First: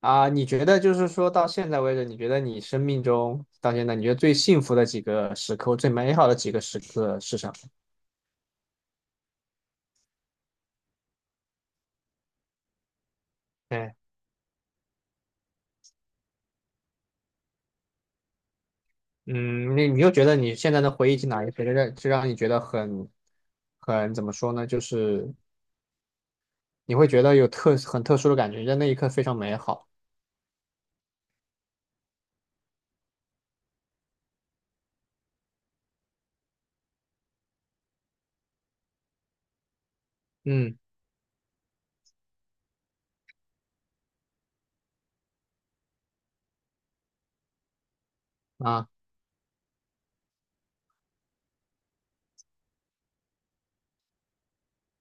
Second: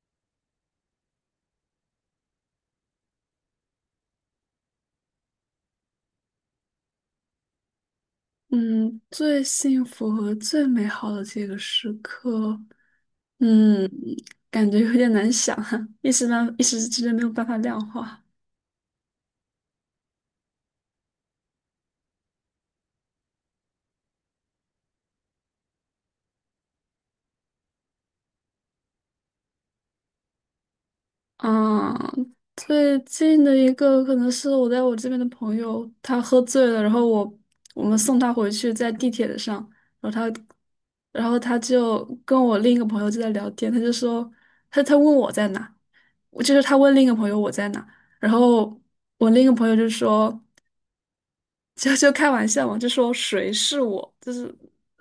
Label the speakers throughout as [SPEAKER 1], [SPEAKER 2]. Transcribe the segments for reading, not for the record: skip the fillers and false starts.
[SPEAKER 1] 啊，你觉得就是说到现在为止，你觉得你生命中到现在，你觉得最幸福的几个时刻，最美好的几个时刻是什么？
[SPEAKER 2] 嗯，最幸福和最美好的这个时刻，嗯，
[SPEAKER 1] 对，
[SPEAKER 2] 感觉有点难想啊，一时之间没有办法量化。
[SPEAKER 1] 嗯，你又觉得你现在的回忆起哪一些让你觉得很怎么说呢？就是你会觉得有很特殊的感觉，在那一刻非常美好。
[SPEAKER 2] 嗯，最近的一个可能是我在我这边的朋友，他喝醉了，然后我们送他回去，在地铁上，然后他，
[SPEAKER 1] 嗯
[SPEAKER 2] 然后他就跟我另一个朋友就在聊天，他就说他问我在哪，我就是他问另一个朋友我在哪，然后
[SPEAKER 1] 啊
[SPEAKER 2] 我另一个朋友就说。就开玩笑嘛，就说谁是我，就是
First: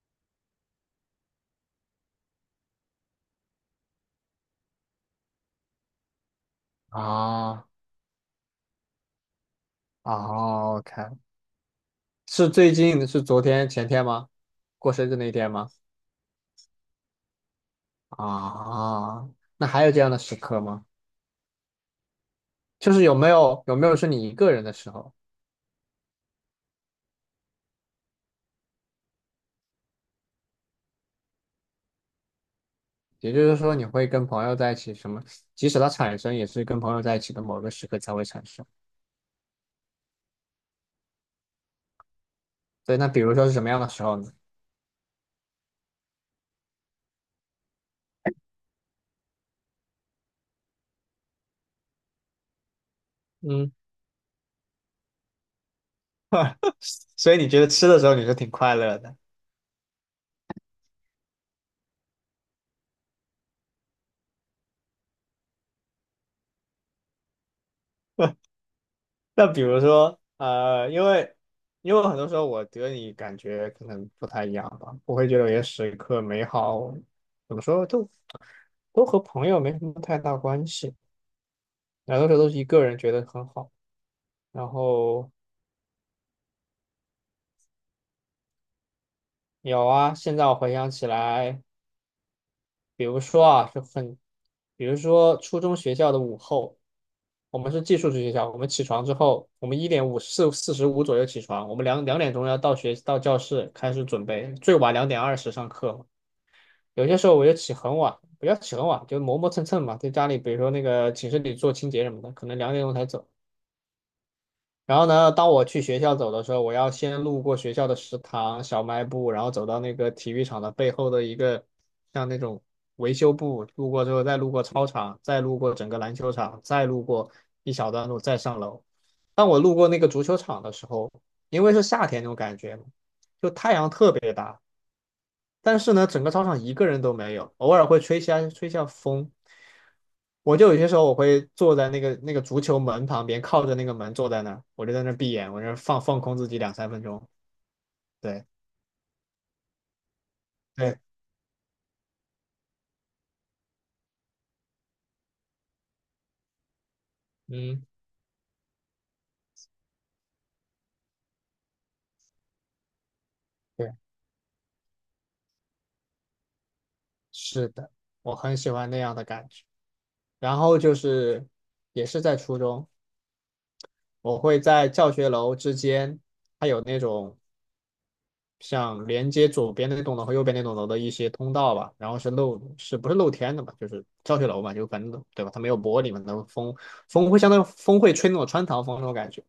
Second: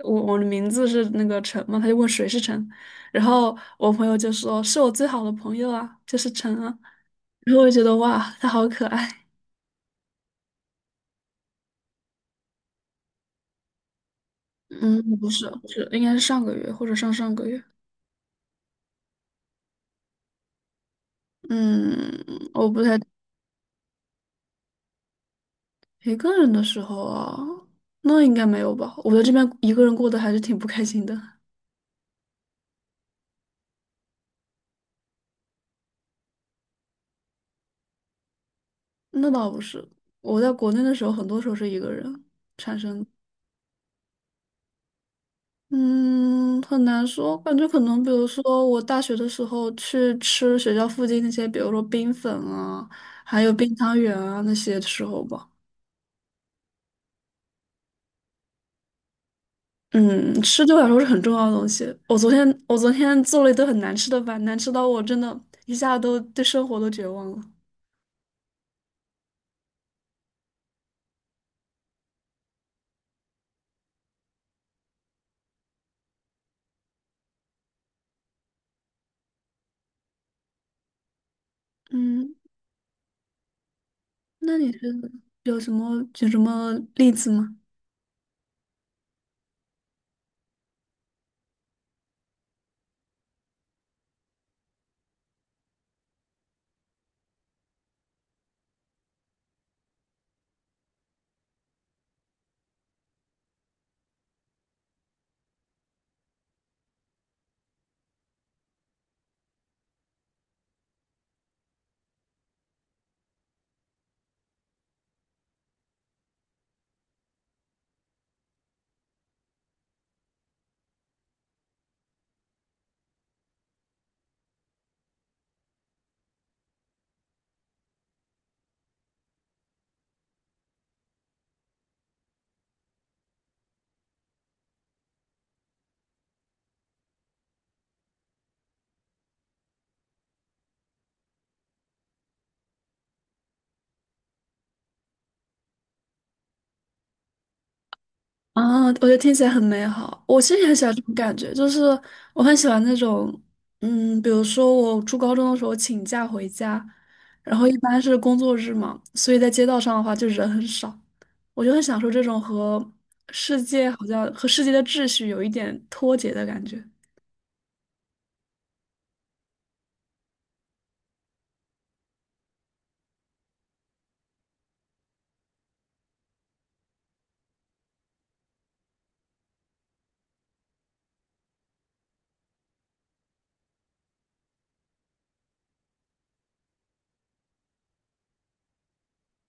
[SPEAKER 2] 我的名字是那个陈嘛，他就问谁是陈，然后我朋友就说是我最好的朋友啊，就是陈啊，然后
[SPEAKER 1] 啊
[SPEAKER 2] 我就觉得哇，他好可爱。
[SPEAKER 1] 啊！OK，是最近是昨天前天吗？过
[SPEAKER 2] 嗯，
[SPEAKER 1] 生日那
[SPEAKER 2] 不
[SPEAKER 1] 一
[SPEAKER 2] 是，
[SPEAKER 1] 天
[SPEAKER 2] 不
[SPEAKER 1] 吗？
[SPEAKER 2] 是应该是上个月或者上上个月。
[SPEAKER 1] 啊，那还有这样的时刻吗？
[SPEAKER 2] 嗯，我不
[SPEAKER 1] 就
[SPEAKER 2] 太
[SPEAKER 1] 是有没有是你一个人的时候，
[SPEAKER 2] 一个人的时候啊，那应该没有吧？我在这边一个人过得还是挺不开心的。
[SPEAKER 1] 也就是说你会跟朋友在一起什么，即使它产生也是跟朋友在一起的某个时刻才会产生。
[SPEAKER 2] 那倒不是，我在国内的时候，很多时候是一个人产
[SPEAKER 1] 对，
[SPEAKER 2] 生。
[SPEAKER 1] 那比如说是什么样的时候呢？
[SPEAKER 2] 嗯，很难说，感觉可能，比如说我大学的时候去吃学校附近那些，比如说冰粉啊，还有
[SPEAKER 1] 嗯，
[SPEAKER 2] 冰汤圆啊那些的时候吧。
[SPEAKER 1] 所以你觉得吃的时候你是挺快乐的？
[SPEAKER 2] 嗯，吃对我来说是很重要的东西。我昨天做了一顿很难吃的饭，难吃到我真的一下都对生活都绝望了。
[SPEAKER 1] 那比如说，因为很多时候我觉得你感觉可能不太一样吧，我会觉得有些时刻美好，怎么说都和朋友没什么太大关系，很多时
[SPEAKER 2] 嗯，
[SPEAKER 1] 候都是一个人觉得很好。
[SPEAKER 2] 那
[SPEAKER 1] 然
[SPEAKER 2] 你觉得
[SPEAKER 1] 后
[SPEAKER 2] 有什么举什么例子吗？
[SPEAKER 1] 有啊，现在我回想起来，比如说啊，比如说初中学校的午后，我们是寄宿制学校，我们起床之后，我们一点五四四十五左右起床，我们两点钟要到教室开始准备，最晚2点20上课。有些时候我就起很晚，不要起很晚，就磨磨蹭蹭嘛，在家里，比如说那个寝室里做清洁什么的，可能两点钟才走。然后呢，当我去学校走的时候，我要先路过学校的食堂、小卖部，然后走到那个体育场的背后的一个像那种维修部，路过之后再路过操场，再路过整个篮球场，再路过一小段路，再上楼。当我路过那个足球场的时候，因为是夏天那种感觉嘛，就太阳特别大，但是呢，整个操场一个人都没有，偶尔会吹下风。我就有些时候我会坐在那个足球门旁边，靠着那个门坐在那儿，我就在那儿闭眼，我就放空自己2、3分钟。对
[SPEAKER 2] 啊，我觉得听起来很美好。我其实也很喜欢
[SPEAKER 1] 对，
[SPEAKER 2] 这种感觉，就是我很喜欢那种，比如说我初高中的时候请假回家，然后一
[SPEAKER 1] 嗯，
[SPEAKER 2] 般是工作日嘛，所以在街道上的话就人很少，我就很享受这种和世界
[SPEAKER 1] 对，
[SPEAKER 2] 好像和世界的秩序有一点脱节的感觉。
[SPEAKER 1] 是的，我很喜欢那样的感觉。然后就是也是在初中，我会在教学楼之间，它有那种像连接左边那栋楼和右边那栋楼的一些通道吧，然后是不是露天的嘛？就是教学楼嘛，就反正对吧？它没有玻璃嘛，那后风会相当于风会吹那种穿堂风那种感觉。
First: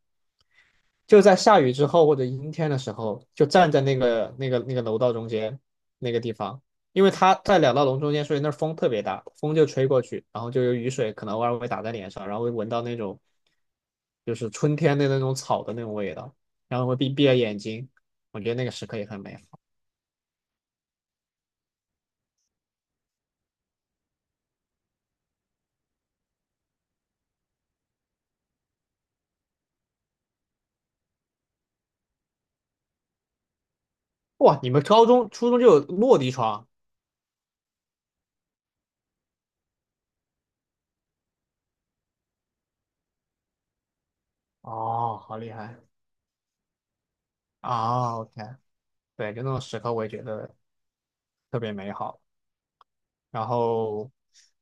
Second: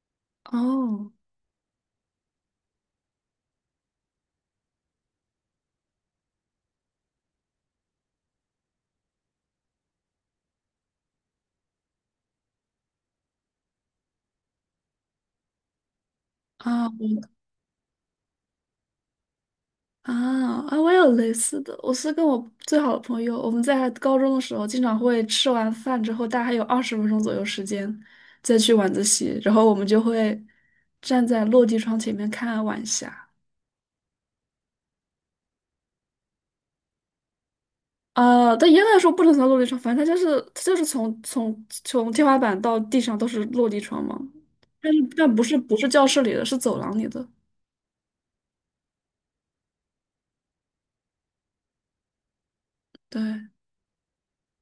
[SPEAKER 2] 哦，
[SPEAKER 1] 就在下雨之后或者阴天的时候，就站在那个楼道中间那个地方，因为它在两道楼中间，所以那风特别大，风就吹过去，然后就有雨水可能偶尔会打在脸上，然后会闻到那种就是春天的那种草的那种味道，然
[SPEAKER 2] 啊，
[SPEAKER 1] 后会闭着
[SPEAKER 2] 我
[SPEAKER 1] 眼睛，我觉得那个时刻也很美好。
[SPEAKER 2] 啊啊！我也有类似的，我是跟我最好的朋友，我们在高中的时候，经常会吃完饭之后，大概还有20分钟左右时间，再去晚自习，然后我们就会站在落地窗前面看晚霞。
[SPEAKER 1] 哇，你们高中、初中就有落地窗？
[SPEAKER 2] 啊，但严格来说不能算落地窗，反正它就是从天花板到地上都是落地窗嘛，
[SPEAKER 1] 哦，
[SPEAKER 2] 但
[SPEAKER 1] 好
[SPEAKER 2] 不
[SPEAKER 1] 厉
[SPEAKER 2] 是不
[SPEAKER 1] 害
[SPEAKER 2] 是教室里的，是走廊里的。
[SPEAKER 1] 啊！OK，对，就那种时刻我也觉得特别美好。
[SPEAKER 2] 对，
[SPEAKER 1] 然后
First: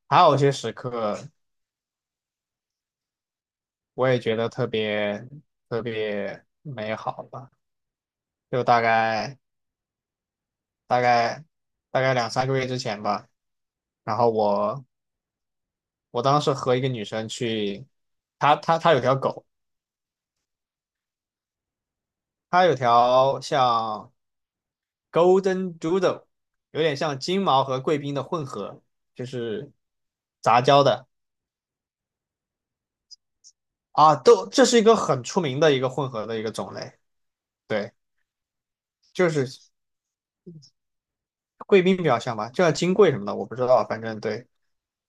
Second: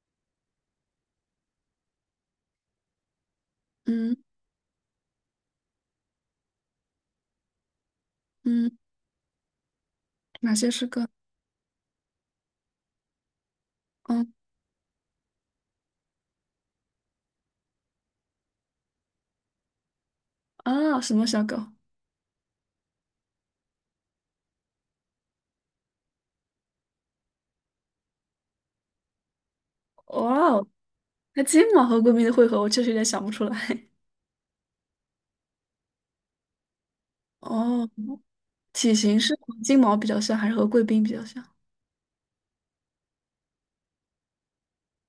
[SPEAKER 1] 还有一些时刻我
[SPEAKER 2] 嗯
[SPEAKER 1] 也觉得特别特别美好吧，就
[SPEAKER 2] 嗯，哪些是
[SPEAKER 1] 大
[SPEAKER 2] 个
[SPEAKER 1] 概大概2、3个月之前吧。然后
[SPEAKER 2] 嗯
[SPEAKER 1] 我当时和一个女生去，她有条狗，
[SPEAKER 2] 啊什么小狗？
[SPEAKER 1] 她有条像 Golden Doodle，有点像金毛和贵宾的混合，就是
[SPEAKER 2] 哇
[SPEAKER 1] 杂
[SPEAKER 2] 哦！
[SPEAKER 1] 交的
[SPEAKER 2] 那金毛和贵宾的汇合，我确实有点想不出来。
[SPEAKER 1] 啊，都这是一个很出名的一个混合的一个种类，
[SPEAKER 2] 哦，
[SPEAKER 1] 对，
[SPEAKER 2] 体型
[SPEAKER 1] 就
[SPEAKER 2] 是和
[SPEAKER 1] 是
[SPEAKER 2] 金毛比较像，还是和贵宾比较像？
[SPEAKER 1] 贵宾比较像吧，就像金贵什么的，我不知道，反正对，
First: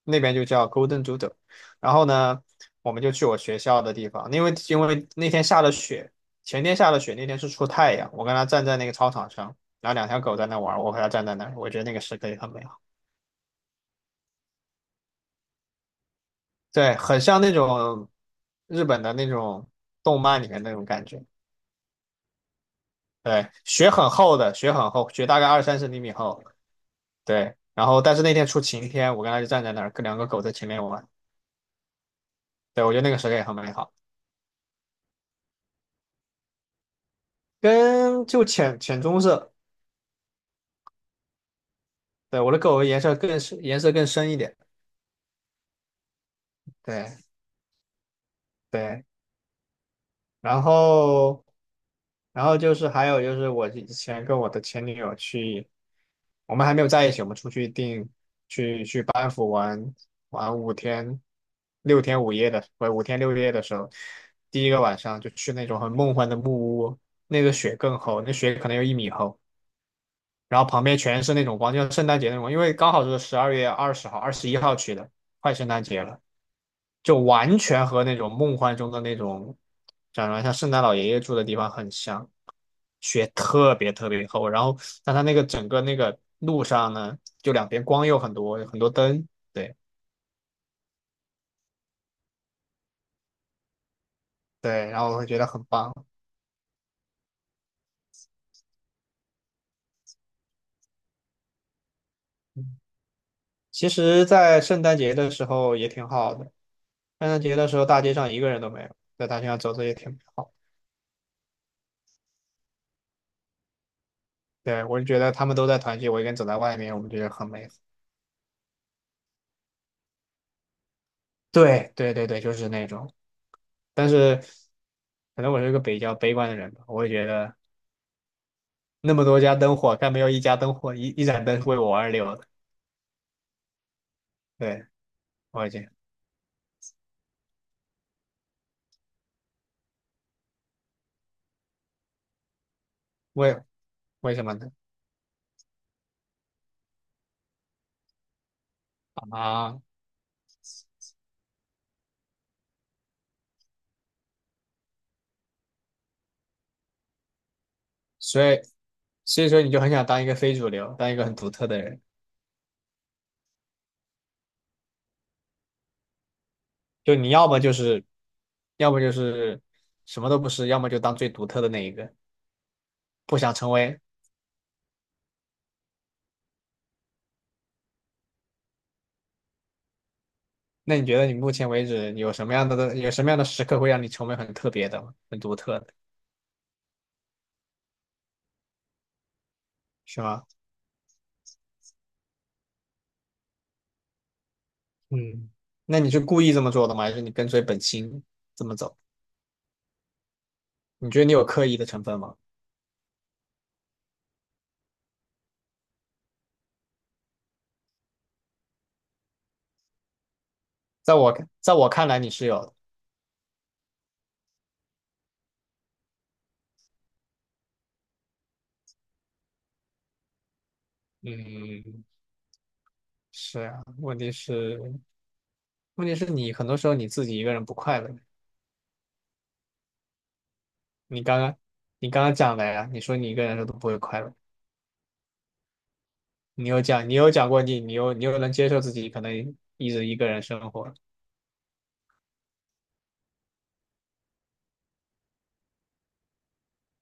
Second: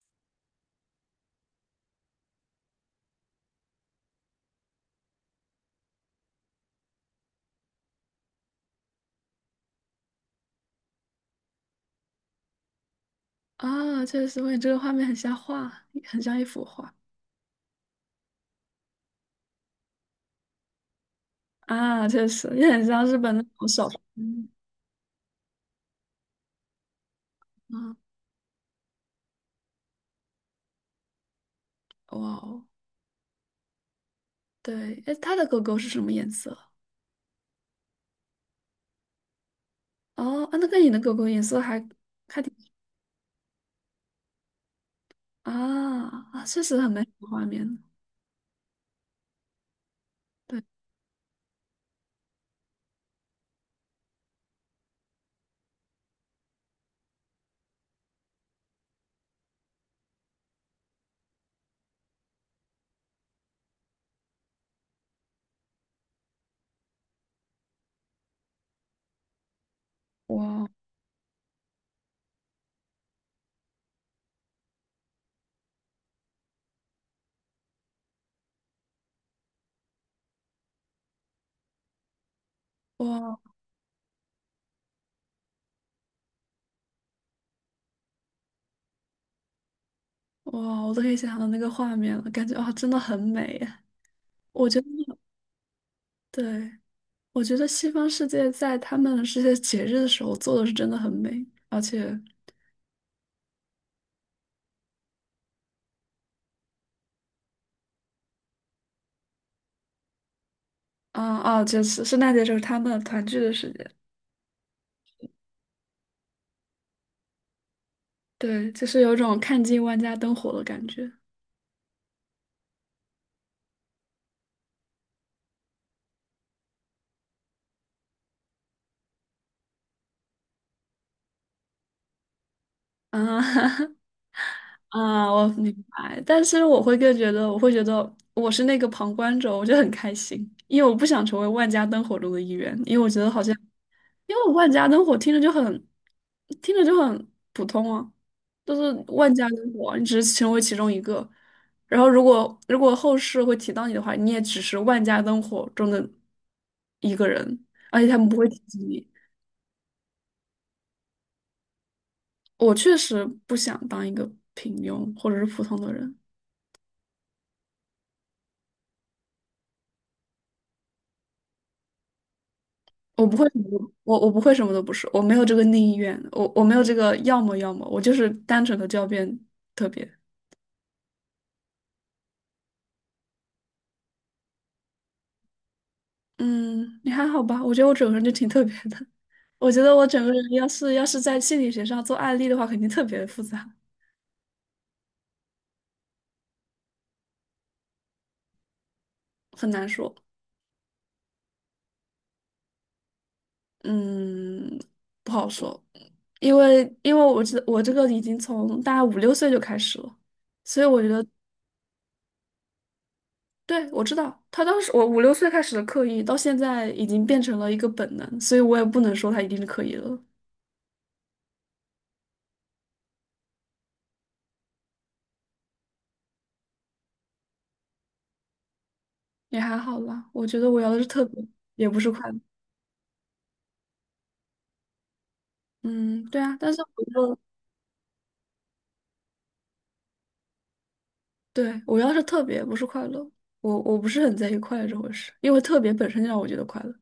[SPEAKER 1] 那边就叫 Golden Doodle。然后呢，我们就去我学校的地方，因为那天下了雪，前天下了雪，那天是出太阳，我跟他站在那个操场上，然后两条狗在那玩，我和他站在那儿，我觉得那个时刻也很美好。
[SPEAKER 2] 啊，确实，我感觉这个画面很像一幅画。
[SPEAKER 1] 对，很像那种日本的那种动漫里面那种感觉。
[SPEAKER 2] 啊，确实也很像日本那
[SPEAKER 1] 对，
[SPEAKER 2] 种小
[SPEAKER 1] 雪
[SPEAKER 2] 说。
[SPEAKER 1] 很厚
[SPEAKER 2] 嗯，
[SPEAKER 1] 的，雪很厚，雪大概20、30厘米厚。对，然
[SPEAKER 2] 啊，
[SPEAKER 1] 后但是那天出晴天，我跟他就站在那儿，跟两个狗在前面玩。
[SPEAKER 2] 哇哦，
[SPEAKER 1] 对，我觉得那个时刻也很美好，
[SPEAKER 2] 对，哎，它的狗狗是什么颜色？
[SPEAKER 1] 就浅浅棕色。
[SPEAKER 2] 哦，啊，那个你的狗狗颜色还
[SPEAKER 1] 对，
[SPEAKER 2] 还
[SPEAKER 1] 我
[SPEAKER 2] 挺
[SPEAKER 1] 的狗颜色更深，颜色更深一点。
[SPEAKER 2] 啊啊，确实很美的
[SPEAKER 1] 对
[SPEAKER 2] 画面。
[SPEAKER 1] 对。
[SPEAKER 2] 对，
[SPEAKER 1] 然后，就是还有就是我以前跟我的前女友去，我们还没有在一起，我们出去订去班夫玩玩六天五夜的，不是5天6夜的时候，第一个晚上就去那种很梦幻的木屋，那个雪更厚，那雪可能有1米厚，然
[SPEAKER 2] 哇，
[SPEAKER 1] 后旁边全是那种光，就像圣诞节那种光，因为刚好是12月20号、21号去的，快圣诞节了。就完全和那种梦幻中的那种，长得像圣诞老爷爷住的地方很像，雪
[SPEAKER 2] 哇，
[SPEAKER 1] 特别特别厚，然后但它那个整个那个路上呢，就两边光又很多有很多灯，对
[SPEAKER 2] 哇哦，我都可以想象到那个画面了，感觉啊，真的很美耶。我觉得，
[SPEAKER 1] 对，然后我会觉得很棒。
[SPEAKER 2] 对。我觉得西方世界在他们这些节日的时候做的是真的很美，而且，
[SPEAKER 1] 其实，在圣诞节的时候也挺好的，圣诞节的时候大街上一个人都没有，在大街上走走也挺好。
[SPEAKER 2] 就是圣诞节就是他们团聚的时间，
[SPEAKER 1] 对，我就觉得他们都在团聚，我一个人走在外面，我们觉得很美好。
[SPEAKER 2] 对，就是有种看尽万家灯火的感觉。
[SPEAKER 1] 对对对对，就是那种。但是可能我是一个比较悲观的人吧，我会觉得那么多家灯火，但没有一家灯火，一盏灯是为我而留的。
[SPEAKER 2] 啊
[SPEAKER 1] 对，
[SPEAKER 2] 啊，我
[SPEAKER 1] 我已
[SPEAKER 2] 明
[SPEAKER 1] 经
[SPEAKER 2] 白，但是我会觉得我是那个旁观者，我就很开心，因为我不想成为万家灯火中的一员，因为我觉得好像。
[SPEAKER 1] 为为
[SPEAKER 2] 因
[SPEAKER 1] 什
[SPEAKER 2] 为
[SPEAKER 1] 么
[SPEAKER 2] 万
[SPEAKER 1] 呢？
[SPEAKER 2] 家灯火听着就很普通啊，就是万家灯
[SPEAKER 1] 啊，
[SPEAKER 2] 火，你只是成为其中一个。然后如果后世会提到你的话，你也只是万家灯火中的一个人，而且他们不
[SPEAKER 1] 所
[SPEAKER 2] 会提
[SPEAKER 1] 以
[SPEAKER 2] 及你。
[SPEAKER 1] 所以说你就很想当一个非主流，当一个很独特的人，
[SPEAKER 2] 我确实不想当一个平庸或者是普通的人，
[SPEAKER 1] 就你要么就是什么都不是，要么就当最独特的那一个，不想成为。
[SPEAKER 2] 我不会什么都不是，我没有这个内意愿，我没有这个要么，我就是单纯的就要变特别。
[SPEAKER 1] 那你觉得你目前为止有什么样的时刻会让你成为很特别的吗很独特的，
[SPEAKER 2] 嗯，你还好吧？我觉得我整个人就挺特别的。我觉得我
[SPEAKER 1] 是
[SPEAKER 2] 整个
[SPEAKER 1] 吗？
[SPEAKER 2] 人要是在心理学上做案例的话，肯定特别的复杂，
[SPEAKER 1] 嗯，那你是故意这么做的吗？还是你跟随本心这么走？
[SPEAKER 2] 很难说。
[SPEAKER 1] 你觉得你有刻意的成分吗？
[SPEAKER 2] 嗯，不好说，因为我这个已经从大概五六岁就开始了，所以我觉
[SPEAKER 1] 在
[SPEAKER 2] 得，
[SPEAKER 1] 我在我看来你是有的。
[SPEAKER 2] 对，我知道他当时我五六岁开始的刻意，到现在已经变成了一个本能，所以我也不能说他一定是刻意的了，
[SPEAKER 1] 嗯，是啊，问题是你很多时候你自己一个人不快乐。
[SPEAKER 2] 也还好啦。我觉得我要的是
[SPEAKER 1] 你
[SPEAKER 2] 特
[SPEAKER 1] 刚
[SPEAKER 2] 别，
[SPEAKER 1] 刚
[SPEAKER 2] 也不是
[SPEAKER 1] 你刚
[SPEAKER 2] 快
[SPEAKER 1] 刚
[SPEAKER 2] 乐。
[SPEAKER 1] 讲的呀，你说你一个人的时候都不会快乐。
[SPEAKER 2] 嗯，对啊，但是我
[SPEAKER 1] 你有
[SPEAKER 2] 就
[SPEAKER 1] 讲过你又能接受自己可能一直一个人生活，
[SPEAKER 2] 对，我要是特别不是快乐，我不是很在意快乐这回事，因为特别本身就让我觉得快乐。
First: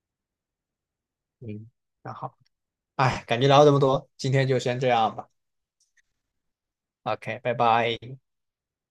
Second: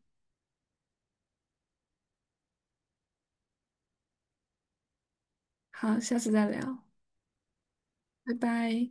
[SPEAKER 1] 嗯，那好，哎，感觉聊了这么多，今天就先这样吧。
[SPEAKER 2] 好，下次再聊，
[SPEAKER 1] OK，拜拜。
[SPEAKER 2] 拜拜。